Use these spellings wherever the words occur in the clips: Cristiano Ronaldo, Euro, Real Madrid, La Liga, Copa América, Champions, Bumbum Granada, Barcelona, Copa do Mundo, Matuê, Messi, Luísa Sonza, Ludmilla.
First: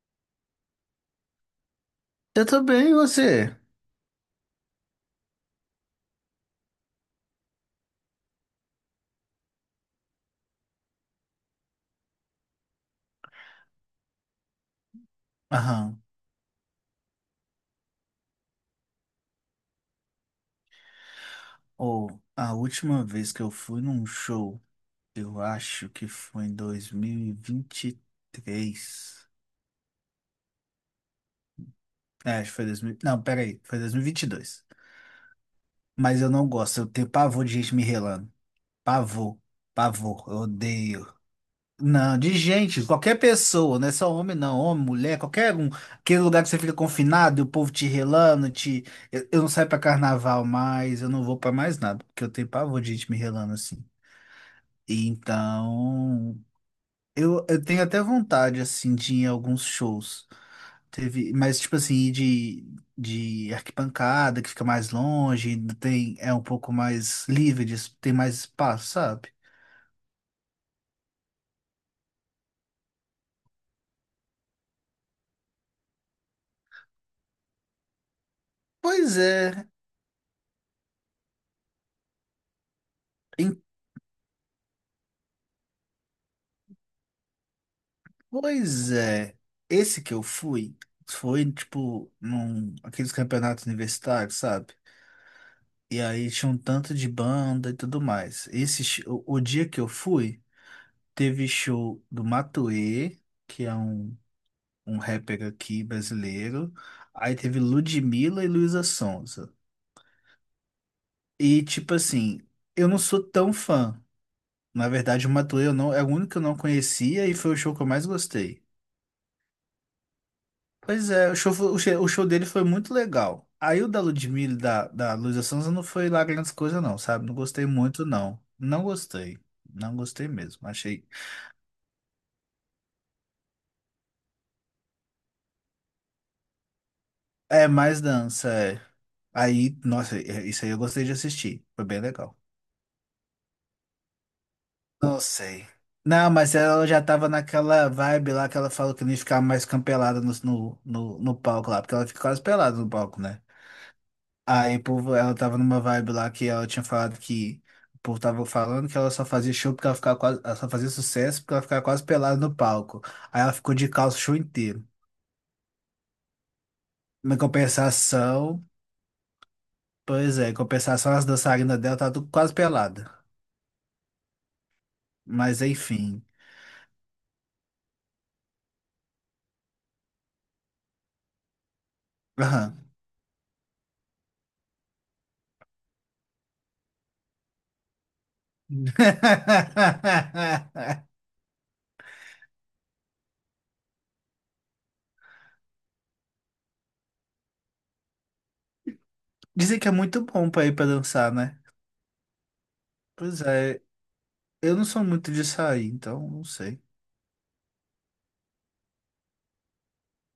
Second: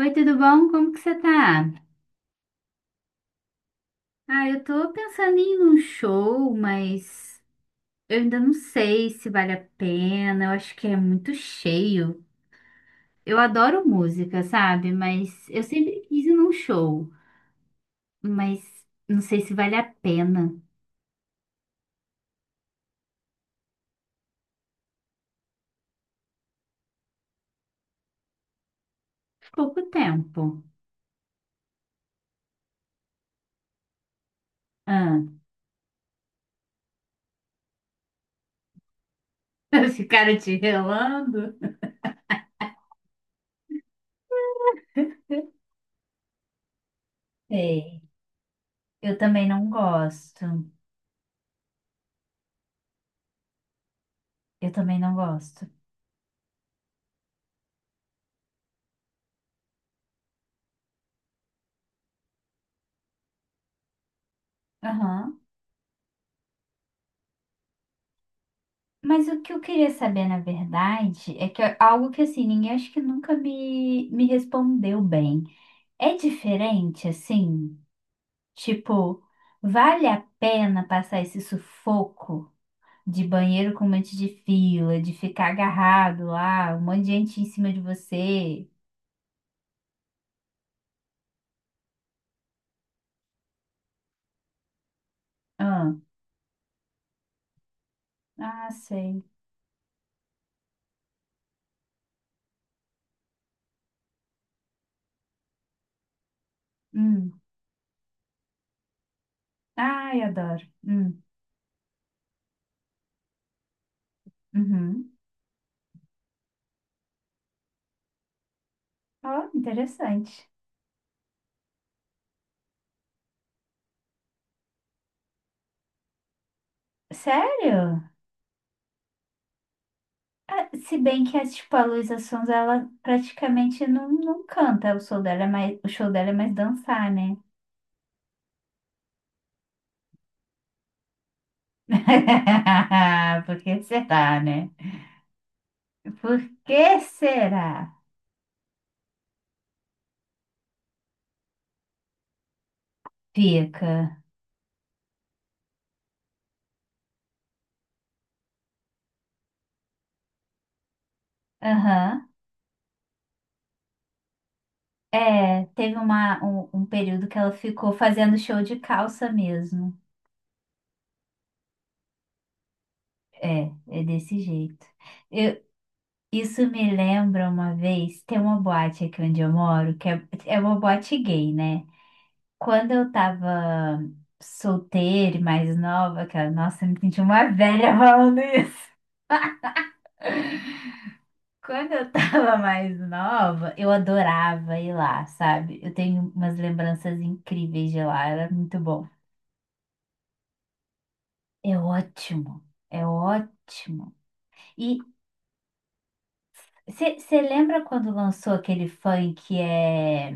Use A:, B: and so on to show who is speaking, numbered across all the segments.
A: Oi, tudo bom? Como que você tá?
B: Eu tô bem, e você?
A: Ah, eu tô pensando em ir num show, mas eu ainda não sei se vale a pena. Eu acho que é muito cheio. Eu adoro música, sabe? Mas eu sempre
B: Aham.
A: quis ir num show, mas não sei se vale a pena.
B: Ou a última vez que eu fui num show, eu acho que foi em 2023.
A: Pouco tempo.
B: É, acho que foi 2000. Não, peraí, foi 2022.
A: Ah,
B: Mas eu não gosto, eu tenho pavor de gente me relando. Pavor, pavor,
A: ficaram
B: eu
A: te
B: odeio.
A: relando?
B: Não, de gente, qualquer pessoa, não é só homem, não, homem, mulher, qualquer um. Aquele lugar que você fica confinado e o povo te
A: Sei.
B: relando, te.
A: Eu
B: Eu
A: também
B: não saio
A: não
B: pra
A: gosto.
B: carnaval mais, eu não vou pra mais nada, porque eu tenho pavor de gente me relando assim.
A: Eu também não gosto.
B: Então, eu tenho até vontade, assim, de ir em alguns shows. Teve, mas, tipo assim, ir de arquibancada, que fica mais
A: Aham.
B: longe, ainda tem, é um pouco mais livre, tem mais espaço,
A: Mas
B: sabe?
A: o que eu queria saber, na verdade, é que é algo que assim, ninguém acho que nunca me respondeu bem. É diferente, assim?
B: Pois
A: Tipo,
B: é,
A: vale a pena passar esse sufoco de
B: em-
A: banheiro com um monte de fila, de ficar agarrado lá, um monte de gente em cima de você?
B: Pois é. Esse que eu fui, foi, tipo, aqueles campeonatos universitários, sabe?
A: Ah,
B: E aí tinha um tanto de banda e tudo mais.
A: ah,
B: Esse, sh-
A: sei.
B: o, o dia que eu fui, teve show do Matuê, que é um rapper aqui brasileiro. Aí
A: Hum.
B: teve Ludmilla e Luísa Sonza.
A: Ai, adoro. Hum.
B: E tipo assim, eu não sou tão fã. Na
A: Uhum.
B: verdade, o Matuê eu não, é o único que eu não conhecia e foi o show que eu mais gostei.
A: Oh, interessante.
B: Pois é, o show, foi- o show dele foi muito legal. Aí o da Ludmilla e da Luísa Sonza não foi lá grandes coisas não, sabe? Não gostei
A: Sério?
B: muito não. Não gostei. Não gostei
A: Ah,
B: mesmo.
A: se
B: Achei.
A: bem que, é, tipo, a Luísa Sonza, ela praticamente não, não canta. O show dela é mais, o show dela é mais dançar, né?
B: É mais dança, é. Aí, nossa, isso aí eu gostei de assistir. Foi bem legal.
A: Por que será, né?
B: Não sei. Não,
A: Por
B: mas ela
A: que
B: já tava
A: será?
B: naquela vibe lá que ela falou que não ia ficar mais campelada no palco lá, porque ela fica quase pelada no palco, né?
A: Fica.
B: Aí o povo, ela tava numa vibe lá que ela tinha falado que o povo tava falando que ela só fazia show porque ela ficava quase, ela só fazia sucesso porque ela ficava quase
A: Aham.
B: pelada no palco. Aí ela ficou de calça o show inteiro.
A: É, teve um período
B: Em
A: que ela ficou fazendo show
B: compensação,
A: de calça mesmo.
B: pois é, em compensação as dançarinas dela tá tudo quase pelada.
A: É, é desse jeito. Eu,
B: Mas enfim.
A: isso me lembra uma vez, tem uma boate aqui onde eu moro, que é, é uma boate gay, né?
B: Aham.
A: Quando eu tava solteira e mais nova, cara, nossa, eu me senti uma velha falando isso. Quando eu tava mais nova, eu adorava ir lá, sabe? Eu tenho umas lembranças incríveis de lá, era muito bom.
B: Dizem que é muito bom pra ir pra dançar, né?
A: É ótimo, é
B: Pois é,
A: ótimo.
B: eu não
A: E
B: sou muito de sair, então não sei.
A: você lembra quando lançou aquele funk que é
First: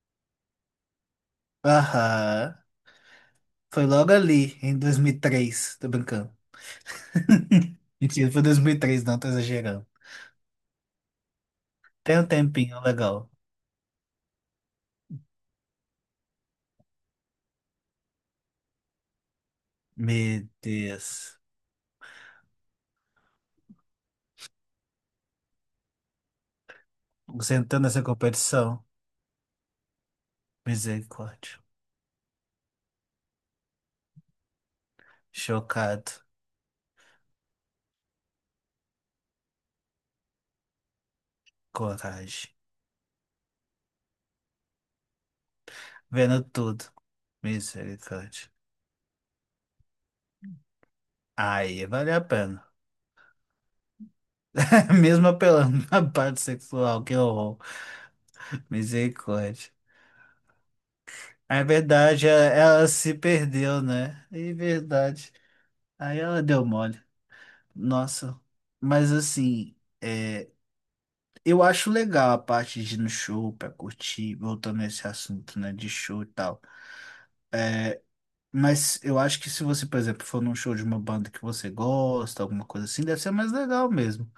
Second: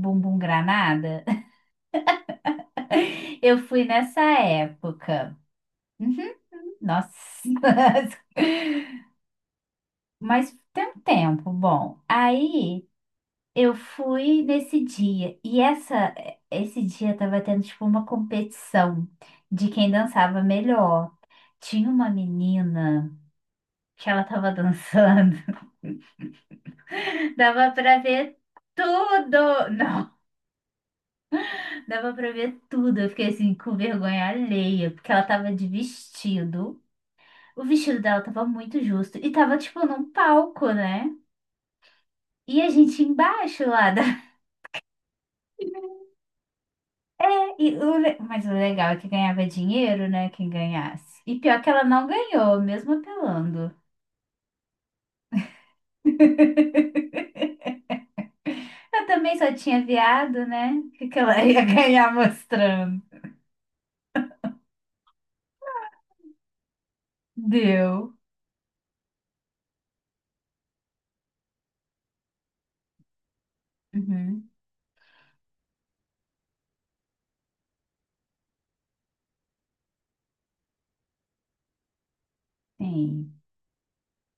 A: Bumbum Granada?
B: Aham.
A: Eu fui
B: Foi logo
A: nessa
B: ali, em dois mil e
A: época.
B: três, Tô brincando.
A: Uhum, nossa.
B: Mentira, foi dois mil e três, não, tô exagerando.
A: Mas tem um tempo, bom.
B: Tem um tempinho
A: Aí
B: legal.
A: eu fui nesse dia e essa esse dia tava tendo tipo uma competição de quem dançava
B: Meu
A: melhor.
B: Deus.
A: Tinha uma menina que ela tava dançando,
B: Você
A: dava
B: entrou
A: pra
B: nessa
A: ver
B: competição?
A: tudo. Não,
B: Misericórdia.
A: dava pra ver tudo. Eu fiquei assim com vergonha alheia, porque ela tava de
B: Chocado.
A: vestido. O vestido dela tava muito justo e tava tipo num palco, né?
B: Coragem.
A: E a gente embaixo lá.
B: Vendo tudo.
A: E o mas
B: Misericórdia.
A: o legal é que ganhava dinheiro, né? Quem ganhasse. E pior que ela
B: Aí,
A: não
B: vale a
A: ganhou,
B: pena.
A: mesmo apelando.
B: Mesmo apelando na parte sexual, que horror.
A: Eu também só
B: Misericórdia.
A: tinha viado, né? O que que ela
B: É
A: ia ganhar
B: verdade, ela
A: mostrando?
B: se perdeu, né? É verdade. Aí ela deu mole.
A: Deu.
B: Nossa. Mas assim, é, eu acho legal a parte de ir no show pra curtir,
A: Uhum.
B: voltando nesse assunto, né? De show e tal. Mas eu acho que se você, por exemplo, for num show de uma banda que você gosta, alguma coisa assim, deve ser
A: Sim.
B: mais legal mesmo.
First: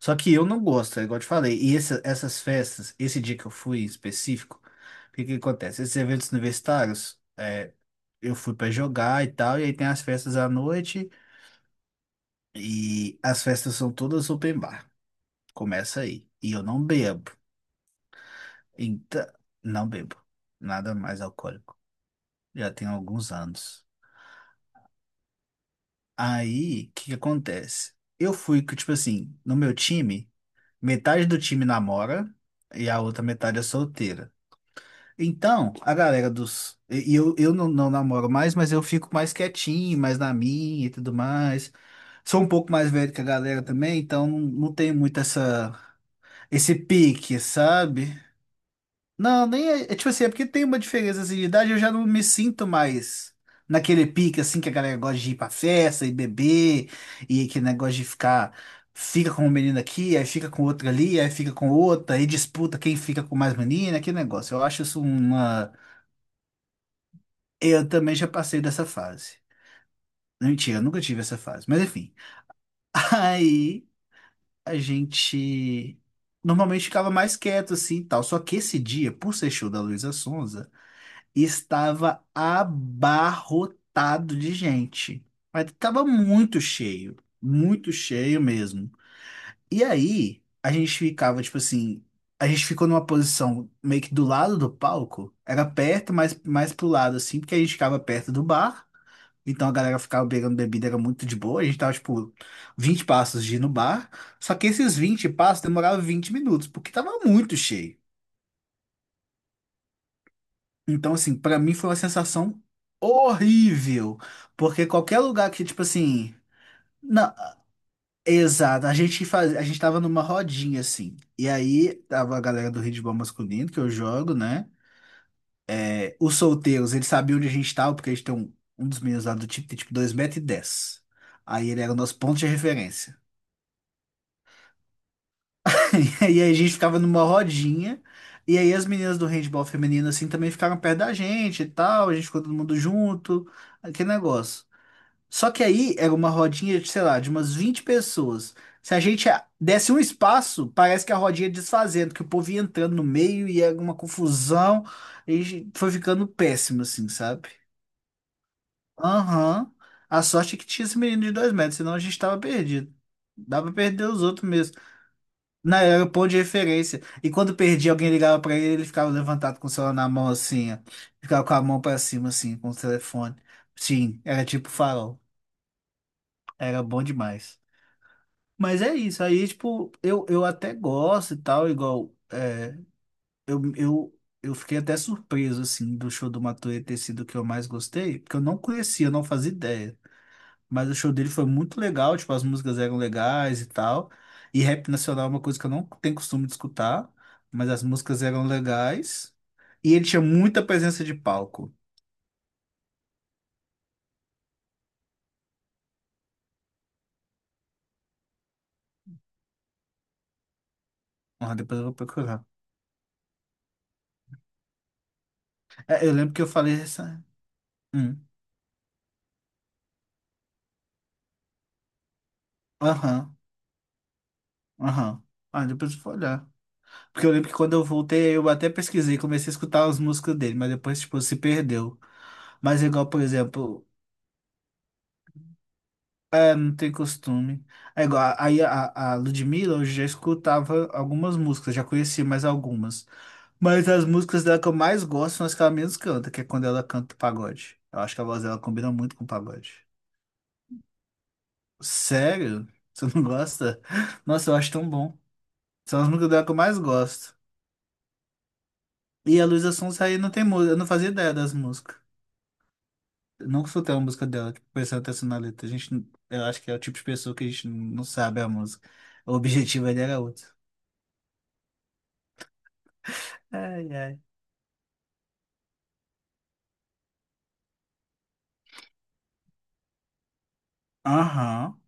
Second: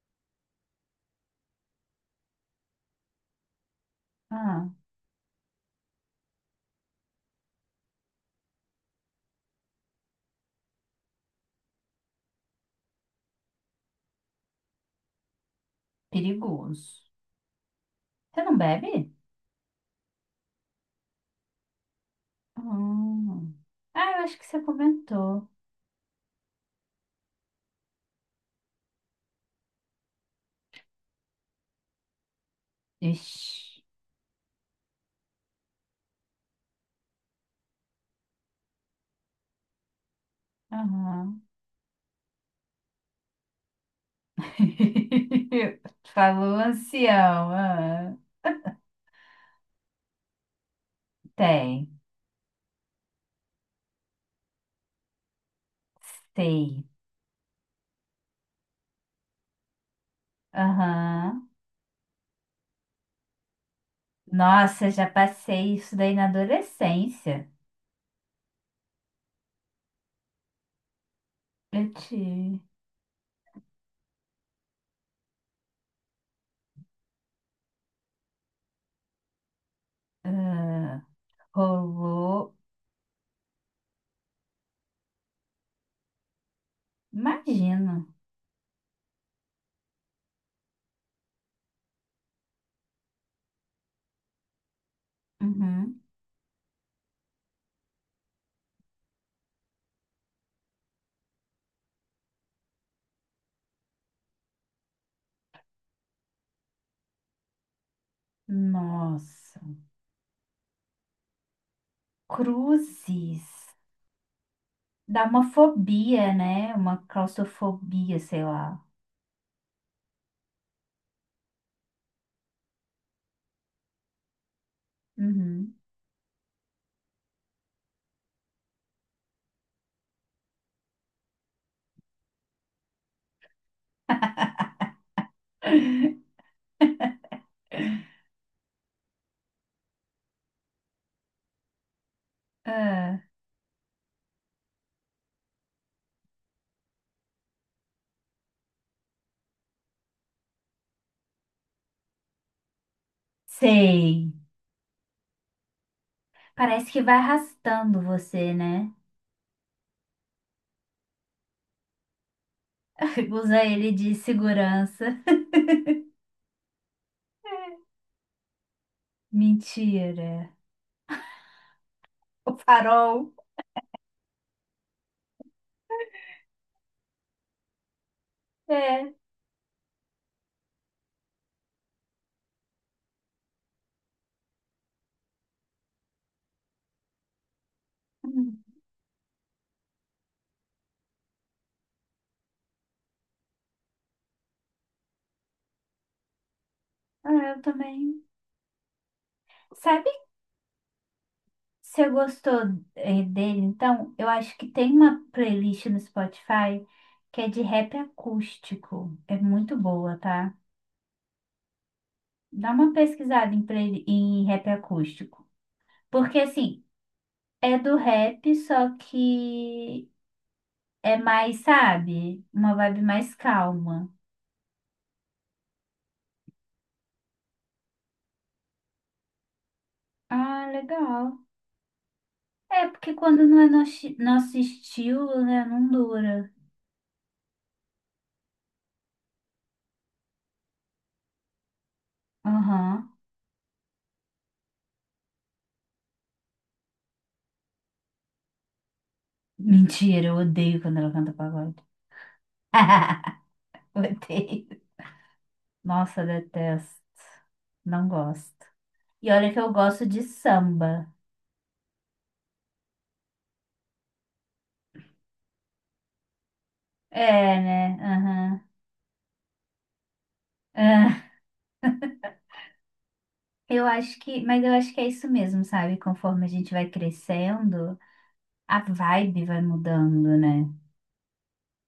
B: Só que eu não gosto, é igual eu te falei. E essas festas, esse dia que eu fui em específico,
A: Ah,
B: o que que acontece? Esses eventos universitários. Eu fui pra jogar e tal, e aí tem as festas à noite, e as festas são todas open bar. Começa aí. E eu não
A: perigoso.
B: bebo.
A: Você não bebe?
B: Então, não bebo. Nada mais alcoólico. Já tem alguns
A: Hum.
B: anos.
A: Ah, eu acho que você comentou.
B: Aí, o que que acontece? Eu fui, que, tipo assim, no meu time, metade do time namora e a outra
A: Ixi.
B: metade é solteira. Então, a galera dos. E eu não, não namoro mais, mas eu fico mais quietinho, mais na minha e tudo
A: Aham.
B: mais. Sou um pouco mais velho que a galera também, então não tenho muito essa,
A: Falou
B: esse pique,
A: ancião.
B: sabe?
A: Ah,
B: Não, nem é tipo assim, é porque tem uma diferença assim, de idade, eu
A: tem.
B: já não me sinto mais naquele pique assim que a galera gosta de ir pra festa e
A: Sei.
B: beber, e aquele negócio de ficar, fica com um menino aqui, aí fica com outro ali, aí
A: Aham.
B: fica com outra, e disputa quem fica com mais menina, aquele negócio. Eu acho
A: Nossa,
B: isso
A: já
B: uma.
A: passei isso daí na adolescência.
B: Eu também já passei dessa fase. Mentira, eu nunca tive essa fase, mas
A: Eu
B: enfim.
A: te.
B: Aí, a gente normalmente ficava mais quieto assim e tal. Só que esse dia, por ser show da Luísa Sonza,
A: Ah,
B: estava
A: rolou.
B: abarrotado de gente. Mas estava muito
A: Imagino.
B: cheio mesmo. E aí, a gente ficava tipo assim, a gente ficou numa posição meio que do lado do palco, era
A: Uhum.
B: perto, mas mais pro lado assim, porque a gente ficava perto do bar. Então a galera ficava beirando bebida, era muito de boa. A gente tava, tipo, 20 passos de ir no bar. Só que esses 20 passos demoravam 20 minutos, porque tava muito cheio.
A: Nossa.
B: Então, assim, pra mim foi uma sensação
A: Cruzes.
B: horrível. Porque qualquer
A: Dá uma
B: lugar que, tipo
A: fobia,
B: assim.
A: né? Uma
B: Não,
A: claustrofobia, sei lá.
B: exato. A gente faz, a gente tava numa rodinha, assim. E aí tava a galera do handebol masculino, que eu jogo, né?
A: Uhum.
B: É, os solteiros, eles sabiam onde a gente tava, porque a gente tem um dos meninos lá do time, tem tipo dois metros e dez. Aí ele era o nosso ponto de referência. E aí a gente ficava numa rodinha. E aí as meninas do handball feminino, assim, também ficaram perto da gente e tal. A gente ficou todo mundo
A: Ah,
B: junto. Aquele negócio. Só que aí era uma rodinha, de, sei lá, de umas 20 pessoas. Se a gente desse um espaço, parece que a rodinha ia desfazendo, que o povo ia entrando no meio e era uma
A: sei.
B: confusão. E a gente foi ficando péssimo,
A: Parece que
B: assim,
A: vai
B: sabe?
A: arrastando você, né?
B: Aham. A sorte é que tinha esse menino de 2 metros, senão a gente tava perdido. Dá
A: Usa
B: pra
A: ele
B: perder
A: de
B: os outros mesmo.
A: segurança.
B: Não, era o ponto de referência. E quando
A: É.
B: perdia, alguém ligava pra ele, ele ficava levantado com o celular na mão,
A: Mentira.
B: assim, ó. Ficava com a mão pra cima,
A: O
B: assim, com o
A: farol.
B: telefone. Sim, era tipo farol. Era bom demais. Mas é
A: É.
B: isso. Aí, tipo, eu até gosto e tal, igual. Eu fiquei até surpreso, assim, do show do Matuê ter sido o que eu mais gostei, porque eu não
A: Hum.
B: conhecia, eu não fazia ideia. Mas o show dele foi muito legal, tipo, as músicas eram legais e tal. E rap nacional é uma coisa que eu não tenho costume de escutar,
A: Ah, eu
B: mas as
A: também.
B: músicas eram legais. E ele
A: Sabe,
B: tinha muita presença de palco.
A: você gostou, dele? Então, eu acho que tem uma playlist no Spotify que é de rap acústico. É muito boa, tá?
B: Ah, depois eu vou procurar.
A: Dá uma pesquisada em, em rap acústico.
B: É, eu lembro
A: Porque,
B: que eu falei
A: assim,
B: essa.
A: é do
B: Hum.
A: rap, só que é mais, sabe? Uma vibe mais
B: Aham,
A: calma.
B: aham. Ah, depois eu vou olhar. Porque eu lembro que quando eu voltei, eu até pesquisei, comecei a escutar as músicas dele,
A: Ah,
B: mas depois, tipo, se
A: legal.
B: perdeu. Mas
A: É,
B: igual,
A: porque
B: por
A: quando não é
B: exemplo.
A: nosso estilo, né? Não dura.
B: Eu não tenho costume. É igual, aí a Ludmilla, eu já escutava algumas músicas, já conhecia mais algumas.
A: Aham.
B: Mas as músicas dela que eu mais gosto são as que ela menos canta, que é quando ela canta pagode. Eu acho que a voz dela combina muito com pagode.
A: Mentira, eu odeio quando ela canta pagode.
B: Sério? Você não gosta? Nossa, eu
A: Odeio.
B: acho tão bom. São as
A: Nossa,
B: músicas dela que eu mais
A: detesto.
B: gosto.
A: Não gosto. E
B: E a
A: olha que eu
B: Luísa
A: gosto
B: Sonza aí
A: de
B: não tem música, eu não
A: samba.
B: fazia ideia das músicas. Eu nunca escutei uma música dela, tipo, prestando atenção na letra. A gente, eu acho que é o tipo de pessoa que a
A: É,
B: gente
A: né?
B: não sabe a
A: Aham.
B: música. O objetivo ali era outro.
A: Ah, eu
B: Ai,
A: acho
B: ai.
A: que, mas eu acho que é isso mesmo, sabe? Conforme a gente vai crescendo, a vibe vai mudando, né?
B: Aham.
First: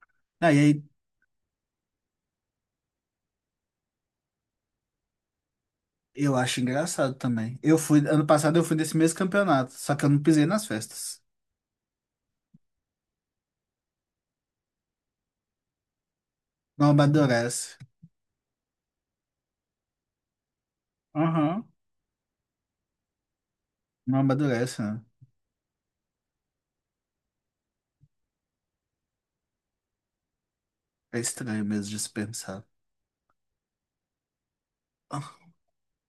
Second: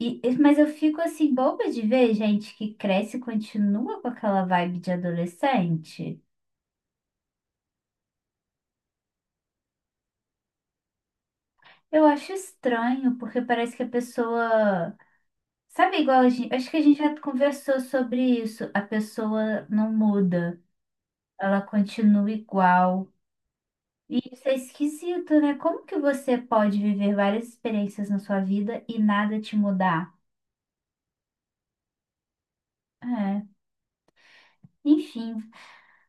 A: Mas
B: Aí
A: eu
B: aí
A: fico assim, boba de ver gente que cresce e continua com aquela vibe de adolescente.
B: eu acho engraçado também. Eu fui, ano passado eu fui nesse mesmo campeonato, só que eu não pisei nas festas.
A: Eu acho estranho, porque parece que a pessoa. Sabe, igual a gente. Acho que a
B: Não
A: gente já
B: amadurece.
A: conversou sobre isso. A pessoa não muda. Ela
B: Aham.
A: continua igual. E
B: Não
A: isso é
B: amadurece, né?
A: esquisito, né? Como que você pode viver várias experiências na sua vida e nada te mudar?
B: É estranho mesmo de se pensar.
A: É,
B: Ah,
A: enfim,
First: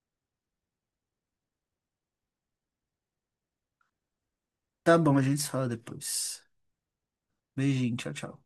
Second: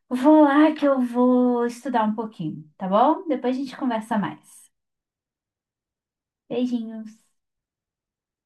A: vou lá que eu vou estudar um pouquinho, tá bom? Depois a gente conversa mais.
B: tá bom, a gente se fala depois.
A: Beijinhos.
B: Beijinho, tchau, tchau.